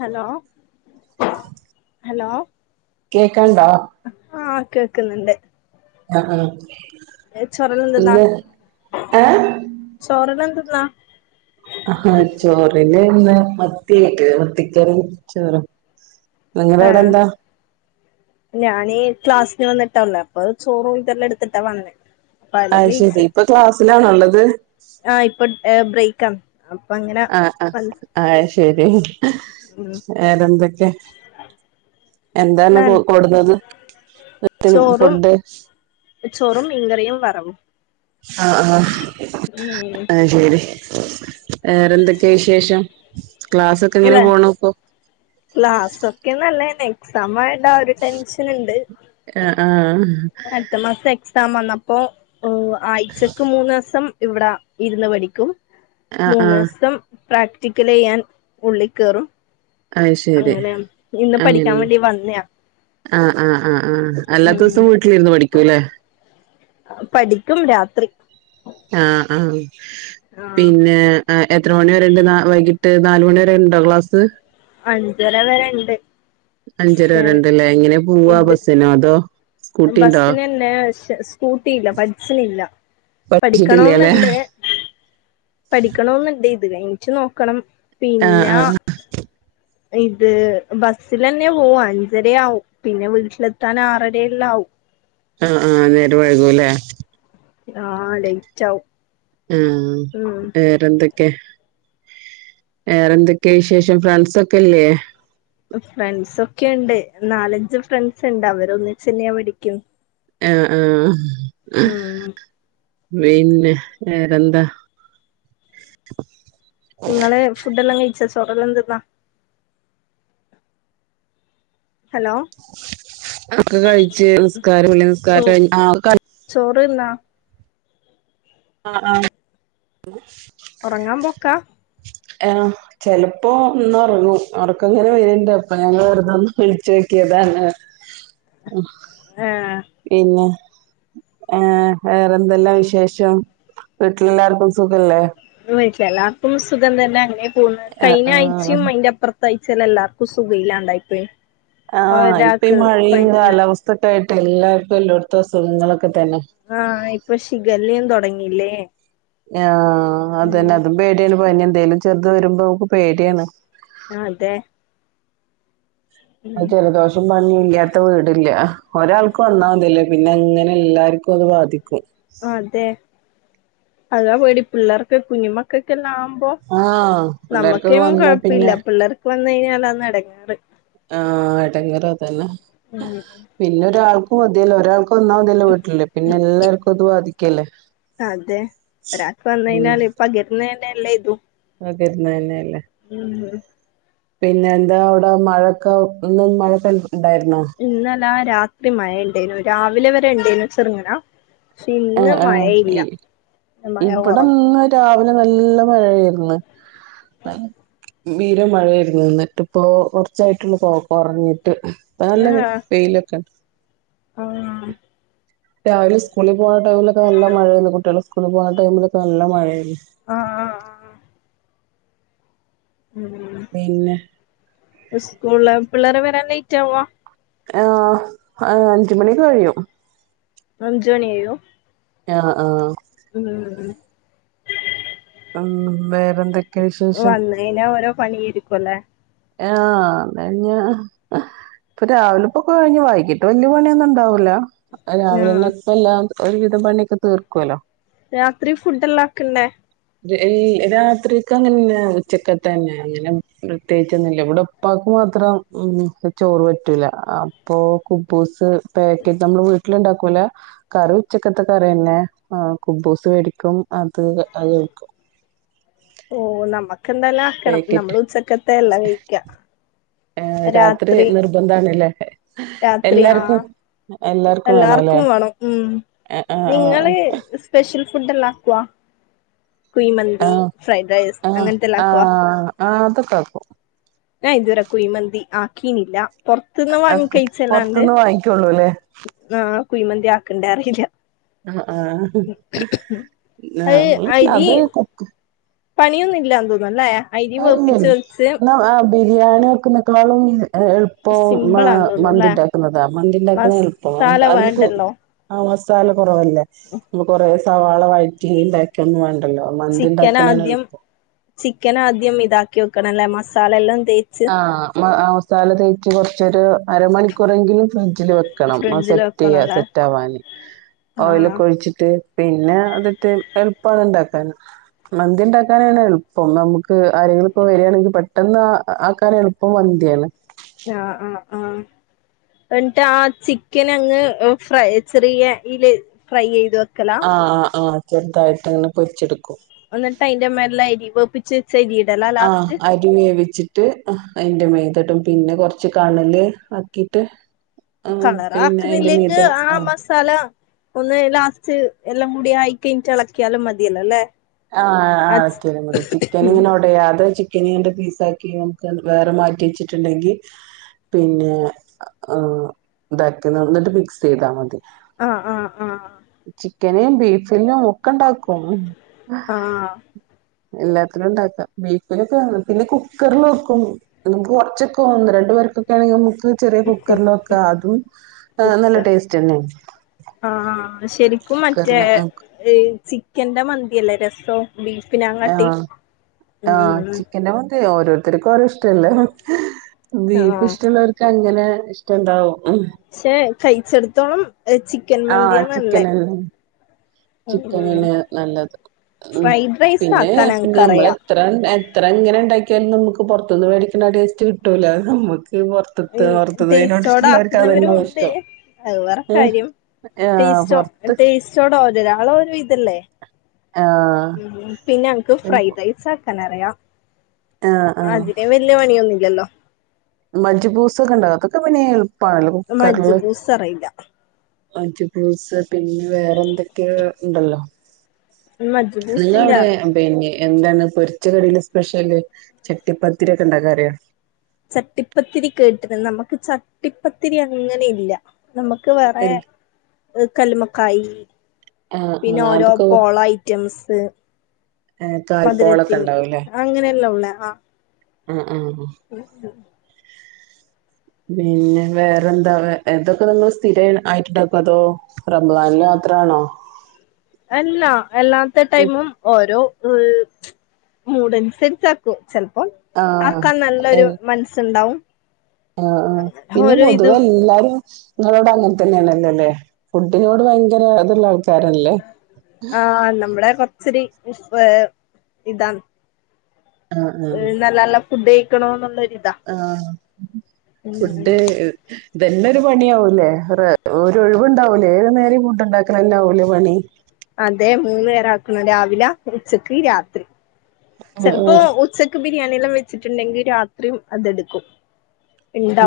Hello hello കേക്കാൺണ്ടോ ക്കുന്നുണ്ട് ആഹ്‌ ആഹ്‌ ചോറെല്ലാം തിന്നാ ഏ ചോറെല്ലാം തി ന്നാ ആഹ് ചോറിനിന്ന് മത്തി കിട്ടിത് മത്തിക്കറിയും ചോറും നിങ്ങള അവിടെ ആഹ് എന്താ ഞാനീ ക്ലാസ്സിന് വന്നി കിട്ടന്നൊള്ളെ അപ്പ അത് ചോറും ഇതെല്ലാ എടുത്തിട്ടാ വന്നേ അയ്ശെരി ഇപ്പൊ ക്ലാസ് ഇതിലാണള്ളത് ആ ഇപ്പൊ ബ്രേ ക്കം ആഹ് ആ ആഹ് ശരി ഉം വേറെന്തൊക്കെ എന്താണ് ന്നാണ് കൊടുന്നത് [inaudible] ചോറും ഫുഡ് ചോറും മീൻ കറിയും വറവും ആഹ് ആഹ് ഉം അയ് ശെരി വേറെ ന്തക്കെയാ വിശേഷം ഉം [inaudible] [unintelligible] ക്ലാസ്സൊക്കെ നലേ എക്സമായൊണ്ട് ആ ഒരു ടെൻഷൻ ഒണ്ട് ആ ആ അടുത്ത മാസം എക് സാം വന്നപ്പോ ഓ ആഴ്ചക്ക് മൂന്നാസം ഇവിട ഇരുന്ന് പഠിക്കും ആ ആ മൂന്ന്സം പ്രാക്ടിക്കല് ചെയ്യാൻ ഉള്ളിക്കേറും ആ ശരി അങ്ങനെ ഇന്ന് പഠിക്കാൻ അങ്ങനെയാണ് വേണ്ടി വന്നയാ ആ ആഹ ആ എല്ലാത്ത ഉം ദിവസം വീട്ടിലിരുന്നു പഠിക്കൂല്ലെ പഠിക്കും രാത്രി ആ ആ ആഹ് പിന്നെ എത്ര മണി വരെണ്ട് വൈകിട്ട് ട്ട് നാലുമണി വരെ ഉണ്ടോ ക്ലാസ് അഞ്ചര വരെണ്ട് അഞ്ചരരണ്ടല്ലേ എങ്ങനെ പോവാ ബസ്സിനോ അതോ സ്കൂട്ടി ഉണ്ടോ ബസ്സിന് തന്നെ സ്കൂട്ടി ഇല്ല പഠസിനില്ല പഠിച്ചിട്ടില്ലല്ലെ പഠിക്കണോന്ന്ണ്ട് പഠിക്കണോന്നുണ്ട് ഇത് കയിഞ്ഞിറ്റ് നോക്കണം ആഹ് പിന്ന ആഹ് ഇത് ബസ്സൽന്നെ പോവും അഞ്ചരയാവും പിന്നെ വീട്ടിലെത്താൻ ആറരല്ല ആകും ആ ആഹ് നേര വൈകൂല്ലേ ആ ലയിറ്റാവും ആ വേറെന്തൊ ക്കെ വേറെന്തൊക്കെയ വിശേഷം ഫ്രണ്ട്സ ഒക്കെല്ലേേ ഫ്രണ്ട്സൊക്കെ ഉണ്ട് നാലഞ്ച് ഫ്രണ്ട്സ്ണ്ട് അവര ഒന്നിച്ചെന്നെയാ പടിക്കു ആ ആ [unintelligible] പിന്നെ വറെന്താ നിങ്ങള് ഫുഡ് എല്ലാം കഴിച്ച തുൊടലെന്തെന്നാ ഒക്കെ കഴിച്ച് നമസ്കാര ചോ നമസ്കാരം കഴി ചോറ് തിന്നാ ആ ആ ഉറങ്ങാൻ പൊക്കാ ആ ചെലപ്പോ ഒന്ന് ഉറങ്ങു ഉർക്കങ്ങനെ വരുണ്ട് അപ്പൊ ഞങ്ങൾ വെറുതൊന്ന് വിളിച്ചു വെക്കിയതാണ് ഏഹ് പിന്നെ ആഏ വേറെന്തെല്ലാം വിശേഷം വീട്ടിലെ എല്ലാർക്കും സുഖല്ലേ വീട്ടിൽ എല്ലാർക്കും സുഖം തന്നെ അങ്ങ പോന്ന് ആഹ് ആഹ് കഴഞ്ഞാച്ചയും അയിന്റപ്ര തയ്ച്ചാല എല്ലാർക്കും സുഖില്ലാണ്ടായിപ്പോയി ആഹ ഇപ്പ ഈ മഴയും കാലാവസ്ഥൊക്കെ ആയിട്ട് എല്ലാവർക്കും എല്ലോടത്തും അസുഖങ്ങളക്ക ആ ഇപ്പൊ ശിഖല്യും തുടങ്ങി ല്ലേ ആ ആ അതന്നെ അതും പേട്യാണ് [unintelligible] എന്തേലും ചെറുത് വരുമ്പോ ഓക്ക് പേടിയാണ് ആ അതെ അത് ഉം ജലദോഷം പണി ഇല്ലാത്ത വീടില്ല ഒരാൾക്കും വന്നാമതിലേ പിന്നെ അങ്ങനെ എല്ലാർക്കും അത് ബാധിക്ക ആ അതെ അതാ പേടി പിള്ളേർക്ക് കുഞ്ഞ് മക്കൾക്കെല്ലാം ആഹ് പിള്ളേർക്കൊക്കെ വന്നാ കൊഴപ്പില്ല പിന്നെ പിള്ളേർക്ക് വന്ന് കഴിഞ്ഞാലാന്ന് എടങ്ങാറ് ആഹ് എടങ്ങേറ് അതെന്നെ പിന്നെ ഒരാൾക്കും മതിയല്ല ഒരാൾ വന്നാമതില്ലൊ വീട്ടില് പിന്നെ എല്ലാവർക്കും അത് ബാധിക്കും ക്കെല്ലെ അതെ രാത്രി വന്നാല് പകരുന്ന എല്ല ഇതും തന്നെയല്ലെ ഉം പിന്നെ എന്താ അവിടെ മഴൊക്കെ ഒ മഴക്കെ ഇന്നലാ രാത് ത്രി മഴണ്ടേനു രാവിലെ വരെ ഇണ്ടേനു ചെറുങ്ങനാ ആ ആ മഴ കൊറവ് ഇവിടെന്ന് രാവിലെ നല്ല മഴയായിരുന്നു ത ബീരമഴായിയിരുന്നു എന്നിട്ട് ഇപ്പോ കുറച്ചായിട്ടുള്ളൂ പോ കൊറഞ്ഞി നല്ല ആഹ് വെയിലൊക്കെണ്ട് ആഹ് രാവിലെ സ്‌കൂള് പോയ ടൈമിലൊക്കെ നല്ല മഴയാരുന്നു കുട്ട്യാള് സ്കൂിൽ പോയ ടൈമൊക്കെ നല്ല മഴയായിരുന്നു ആഹ് ആഹ് ആഹ് ഉം പിന്നെ സ്കൂള് പിള്ളേരെ വരാ ലേറ്റാവോ ആ അഞ്ചുമണിക്ക് കഴിയും അഞ്ച് മണിയോ ആഹ് ആഹ് ഉം ഉം മേ എന്തൊക്കയാ വിശേഷം? പണിയേയിരിക്കും അല്ലേ ആഹ് കഴിഞ്ഞ ഇപ്പൊ രാവിലെ ഇപ്പോ കഴിഞ്ഞ് വൈകിട്ട് വെല്ല്യ പണിയൊന്നും ഇണ്ടാവൂല അ ആഹ് രാവിനതല്ലാം ഒരു വിവിധം പണിയൊക്കെ തീർക്കല്ലോ രാത്രി ഫുഡ്ല്ലാക്കണ്ടേ ഈ രാത്രിക്ക് അങ്ങനെ ഉച്ചക്ക തന്നെ അങ്ങനെ പ്രത്യേകിച്ചൊന്നുമില്ല ഇവിടെ ഒപ്പക്ക് മാത്രം ഉ ചോറ് വറ്റും അപ്പോൊ കുബ്ബൂസ് പാക്കേജ് നമ്മള് വീട്ടില ഉണ്ടാക്കൂല കറി ഉച്ചക്കത്തെ കറി തന്നെ കുബൂസ് മേടിക്കും അത് അത് നിക്കും ഓ നമ്മക്ക് എന്തല്ല ആക്കണം നമ്മൾ ഉച്ചക്കത്തെ എല്ലാം കഴക്ക ആഏ രാത്രി നിർബന്ധണല്ലേ രാത്രി ആ എല്ലാർക്കും എല്ലാർക്കും വേണം ഉം ആഹ് ആഹ് നിങ്ങള് സ്പെഷ്യൽ ഫുഡ് എല്ലാം ആക്കവാ കുയ്മന്തി ആഹ് ഫ്രൈഡ് റൈസ് ആഹ് അങ്ങനത്തെല്ലാം ആാക്കുവ ആഹ് ആഹ് അക്കെകേക്കും ഇതുവരെ കുയി്മന്തി ആക്കീനില്ല പൊറത്തുന്ന് വാങ്ങി കഴിച്ചല്ലാണ്ട് പുറത്തന്ന് വാങ്ങിക്കള്ളൂ അല്ലേ കുയ്മന്തി ആക്കണ്ട അറിയില്ല ആ ആ നമ്മള് അത് കൊക്ക് പണിയൊന്നുംില്ലല്ലാന്ന് തോന്നും അല്ലേ [unintelligible] ബിരിയാണി ഒക്കെ നിൽക്കോളും എളുപ്പം സിമ്പിളാന്ന് മന്തി തോന്നുന്നല്ലേ ഉണ്ടാക്കുന്നതാ മന്തി ണ്ടാക്കുന്ന എളുപ്പം മസാല അതിലപ്പോ വേണ്ടല്ലോ ആഹ് ചം കുറവല്ല ന കുറ സവാള വഴറ്റ ഉണ്ടാക്കിയ വ ചിക്കൻ ആദ്യം ചിക്കൻ ആദ്യ ഇതാക്കി വെക്കണംല്ല മസാലെല്ലാം ആഹ ല തേക്ക് കൊറച്ചൊരു അരമണിക്കൂറെങ്കിലും ഫ്രിഡ്ജിൽ വെക്കണം ഫ്രിഡ്ജിൽ സെറ്റ് ചെയ്യ വെക്കണല്ലേ സെറ്റ് ആവാന് ആഹ് ഓയിലൊക്കെ ആഹ് ഒഴിച്ചിട്ട് പിന്നെ അതിട്ട് എളുപ്പമാണ് ഉണ്ടാക്കാൻ മന്തി ഉണ്ടാക്കാനാണ് എളുപ്പം നമുക്ക് ആരെങ്കിലും ഇപ്പോ വരാണെങ്കിൽ പെട്ടെന്ന് ആക്കാര്െ എളുപ്പം മന്ദി ആണ് ആഹ ആഹ് ആഹ എന്നിട്ട് ആ ചിക്കൻ അങ്ങ് ഫ്രൈ ചെറിയ ഇല് ഫ്രൈ ചെയ ആഹ ആ് ആഹ ചെറതായിട്ട് അങ്ങനെ പൊരി ടുക്കും എന്നിട്ട് അയിന്റെ [unintelligible] ആഹ് [unintelligible] വെച്ചിട്ട് റ്റ് അയിന്റെ മേതെടും പിന്നെ കൊറച്ച് കണല് ആക്കീട്ട് കളറാക്ക്ന്നില്ലെങ്ക് ആ ആഹ് മസാല ഒന്ന് ലാസ്റ്റ് എല്ലം കൂടി ആയി കയിഞ്ഞിട്ട് എളക്കിയാലും മതിയല്ലോ ല്ലേ ആ ആ എളക്കിയാലും മതി ചിക്കൻ ഇങ്ങനെ ഒടയാതെ ചിക്ക് [unintelligible] ന്റെ പീസാക്കി നമുക്ക് വേറെ മാറ്റി വെച്ചിട്ടുണ്ടെങ്കി പിന്നെ അ അ ഇതാക്കി എന്നിട്ട് മിക്സ് ചെയ്താ മതി ആഹ് ആഹ് ആഹ് ചിക്കന് ബീഫ് [unintelligible] [unintelligible] ഇണ്ടാക്കും. ആഹ് എല്ലാത്തിലും ഉണ്ടാക്കാം. ബീഫിലൊക്കെ പിന്നെ കുക്കറിൽ വെക്കും നമുക്ക് കൊറച്ചോക്കെ ഒന്ന് രണ്ടു പേർക്കൊക്കെ ആണെങ്കി നമ്മക്ക് [unintelligible] ചെറിയ കുക്കറിലൊക്കെ അതും നല്ല കുക്ക് ടേസ്റ്റ് തന്നെ. ആഹ് ശരിക്കും മറ്റേ ഈ ചി എന്താ മന്തിയല്ലേ രസോ ആഹ് ആഹ് ഉം ചിക്കന്റെ [unintelligible] ഓരോരുത്തർക്ക് ഓരോ ഇഷ്ടല്ലേ ബീഫ് ആഹ് ഇഷ്ടമുള്ളവർക്ക് അങ്ങനെ. ഇഷ്ടം ഇണ്ടാവും ശേ [unintelligible] [unintelligible] ചിക്കൻ മന്തിയാ നല്ലേ ഉം ചിക്കനല്ലേ നല്ലത് ഉം ഫ്രൈഡ് റൈസ് പിന്നെ ആക്കാൻ ഇനി നമ്മള് ഞങ്ങക്കറിയാം എത്ര [unintelligible] ഇത്ര എങ്ങനെ ഉണ്ടാക്കിയാലും നമുക്ക് പൊറത്തുന്ന് മേടിക്കണ ടേസ്റ്റ് കിട്ടൂല നമ്മക്ക്. ടേസ്റ്റോട ആക്കുന്നവരും അതന്നാവും ഉണ്ട് ഇഷ്ടം അത് വേറെ ഏഹ് കാര്യം ആഹ് ടേസ്റ്റോ പൊറത്ത് തേസ്റ്റോടെ [unintelligible] ഇതല്ലേ ആഹ് ഉ പിന്നെ ഞങ്ങക്ക് പിന്നെ ഫ്രൈഡ് റൈസ് കനറയ ആഹ് അതിന് വല്ല്യ [unintelligible] ല്ലോ മജ്ജി പൂസൊക്കെ ഉണ്ടാഉം. അതൊക്കെ പിന്നെ പാണല്ലോ കുക്കർല് മജ്ബൂസ് അറിയില്ല അഞ്ചു പൂസ് പിന്നെ വേറെ എന്തൊക്കെയ ഉണ്ടല്ലോ മജ്ബൂസിന്റെ നിങ്ങളവിടെ അറിയാം പിന്നെ എന്താണ് പൊരിച്ച കറില് സ്പെഷ്യല് ചട്ടിപ്പത്തിരിയൊക്കെണ്ടാക്കാറിയോ ചട്ടിപ്പത്തിരി കേട്ട്ണ് നമുക്ക് ചട്ടിപ്പത്തിരി അങ്ങനെ ഇല്ല നമുക്ക് വേറെ കല്ലുമക്കായി ആഹ് പിന്നെ ആഹ് ഓരോ പോള ഐറ്റംസ് പ്പേം ഏ കാൽപോളൊക്കെണ്ടാവൂല്ലേ അങ്ങനെയല്ല ഉള്ള ആ ആ [unintelligible] പിന്നെ വേറെന്താ എതൊക്കെ നിങ്ങൾ സ്ഥിര ആയിട്ടുണ്ടാക്കോ അതോ റമ്ദാനിൽ മാത്രാണോ അല്ലാ എല്ലാത്ത ടൈമും ഓരോ ദുൾ മൂടനുസരിച്ചാക്കും ചെൽപ്പോ ആക്കാൻ നല്ലൊരു മനസ്സുണ്ടാവും ആ ആ പിന്നെ ഓരോ പൊതുവെ ഇതും എല്ലാരും നിങ്ങളോട് അങ്ങനെ തന്നെയണല്ലല്ലേ ഫുഡിനോട് ഭയങ്കര ഇത്ള്ള ആൾ ആ നമ്മടെ കൊറച്ചടി ഇപ്പൊ ഇതാണ് ആഹ് ഇന്നല്ലല്ലം ഫുഡ് കഴിക്കണോന്നൊള്ള ആ ഫുഡ് ഉം ഇതന്നെ ഒരു പണിയാവൂലേ ഒറെ ഒരു ഒഴിവുണ്ടാവൂലേ ഏത് നേരം ഫുഡുണ്ടാക്കലന്നാവൂലേ പണി അതെ മൂന്ന് നേരാക്കണം രാവില ഉച്ചക്ക് രാത്രി ചെൽപ്പോ ഉച്ചക്ക് ബിരിയാണിയെല്ലാം വെച്ചിട്ടുണ്ടെങ്കിൽ രാത്രിയും അതെടുക്കും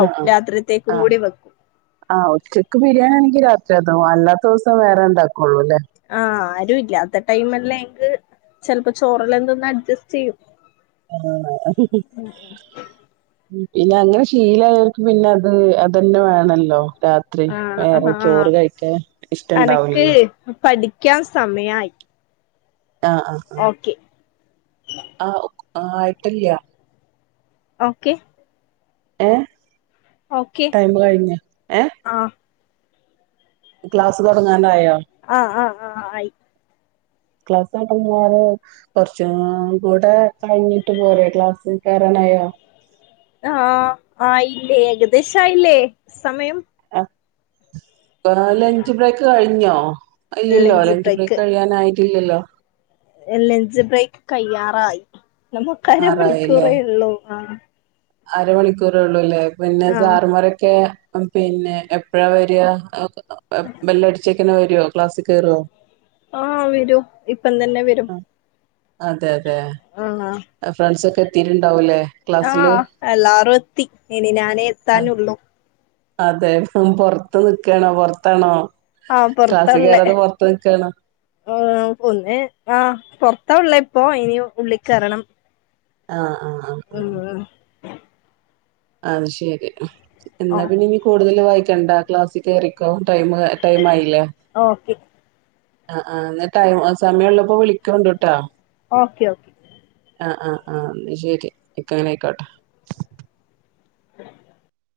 ആ ആ രാത്രിത്തേക്കും കൂടി വെക്കും ആ ആ ഉച്ചക്ക് ബിരിയാണി ആണെങ്കി രാ ചെത അല്ലാത്തുസം വേറെ ഉണ്ടാക്കുള്ളൂല്ലേ ആ ആരു ഇല്ലാത്ത ടൈമിലല്ലെങ്കിൽ ചെലപ്പോ ചോറെല്ലാം തിന്ന് അഡ്ജസ്റ്റ് ചെയ്യും ആ മ് പിന്നെ അങ്ങനെ ശീലായവർക്ക് പിന്നെ അത് അതന്നെ വേണല്ലോ രാത്രി ആഹ് ആഹ് വേറെ ആഹ് ചോറ് കഴിക്കാൻ ഇഷ്ട്ടൊണ്ടാവില്ലല്ലോ ക്കാൻ സമയായി ആ ആ ആ ഓക്കെ ആ ആയിട്ടില്ല ഓക്കെ ഏ ഓക്കെ ടൈമ് കഴിഞ്ഞു ഏ ആഹ് ക്ലാസ് തുടങ്ങാൻ ആഹ് ആഹ് ആഹ് ആയി ക്ലാസ് നടന്നക്കാറ് കുറച്ചും കൂടെ കഴിഞ്ഞിട്ട് പോരെ ക്ലാസ്സ് കയറാനായോ ആഹ ആയില്ലേ ഏകദേശം ആയില്ലേ സമയം ലഞ്ച് ബ്രേക്ക് കഴിഞ്ഞോ ഇല്ലല്ലോ ലഞ്ച് ബ്രേക്ക് കഴിയാനായി ഇല്ലലോ ലഞ്ച് ബ്രേക്ക് കയ്യാറായി നമുക്ക് ആറായില്ലേ അരമണിക്കൂറേ ഉള്ളൂ ആ അരമണിക്കൂറേ ഉള്ളൂ അല്ലേ പിന്നെ ആഹ് സാറമാരൊക്കെ പിന്നെ എപ്പഴാ വരിക വെല്ല അടിച്ചക്കനെ വരുയോ. ക്ലാസ്സിൽ കേയറുവോ ആഹ് വരൂ ഇപ്പം തന്നെ വരും അതെ അതെ യെ ആഹ് ആ ഫ്രണ്ട്‌സ് ഒക്കെ തീരു ഉണ്ടാവൂല്ലേ ആഹ് എല്ലാരും എത്തി ഇനി ഞാനേ എത്താനുള്ളു അതെ പുറത്ത് നിൽക്കണോ പുറത്താണോ ആഹ് പുറത്താ ഉള്ളേ ആ ഒന്നെ ആഹ പുറത്താ ഉള്ളേ അപ്പോ ഇനി ഉള്ളില്ക്കറണം ആഹ മം മം. അ ശെരി ഓ എന്നാ പിന്നെ ഇനി കൂടുതൽ വായിക്ക നിൽക്കണ്ടാ ക്ലാസിൽ കേറിക്കോ ടൈം ടൈം ആയില്ല ഓക്കെ ആ ആ എന്ന ടൈ സമയമുള്ളപ്പോ വിളിക്കണ്ട് ട്ടോ ഓക്കെ ഓക്കെ ആഹ് ആഹ് ആഹ് എന്ന ശരി ഇക്ക അങ്ങനെ ആയിക്കോട്ടെ ഉം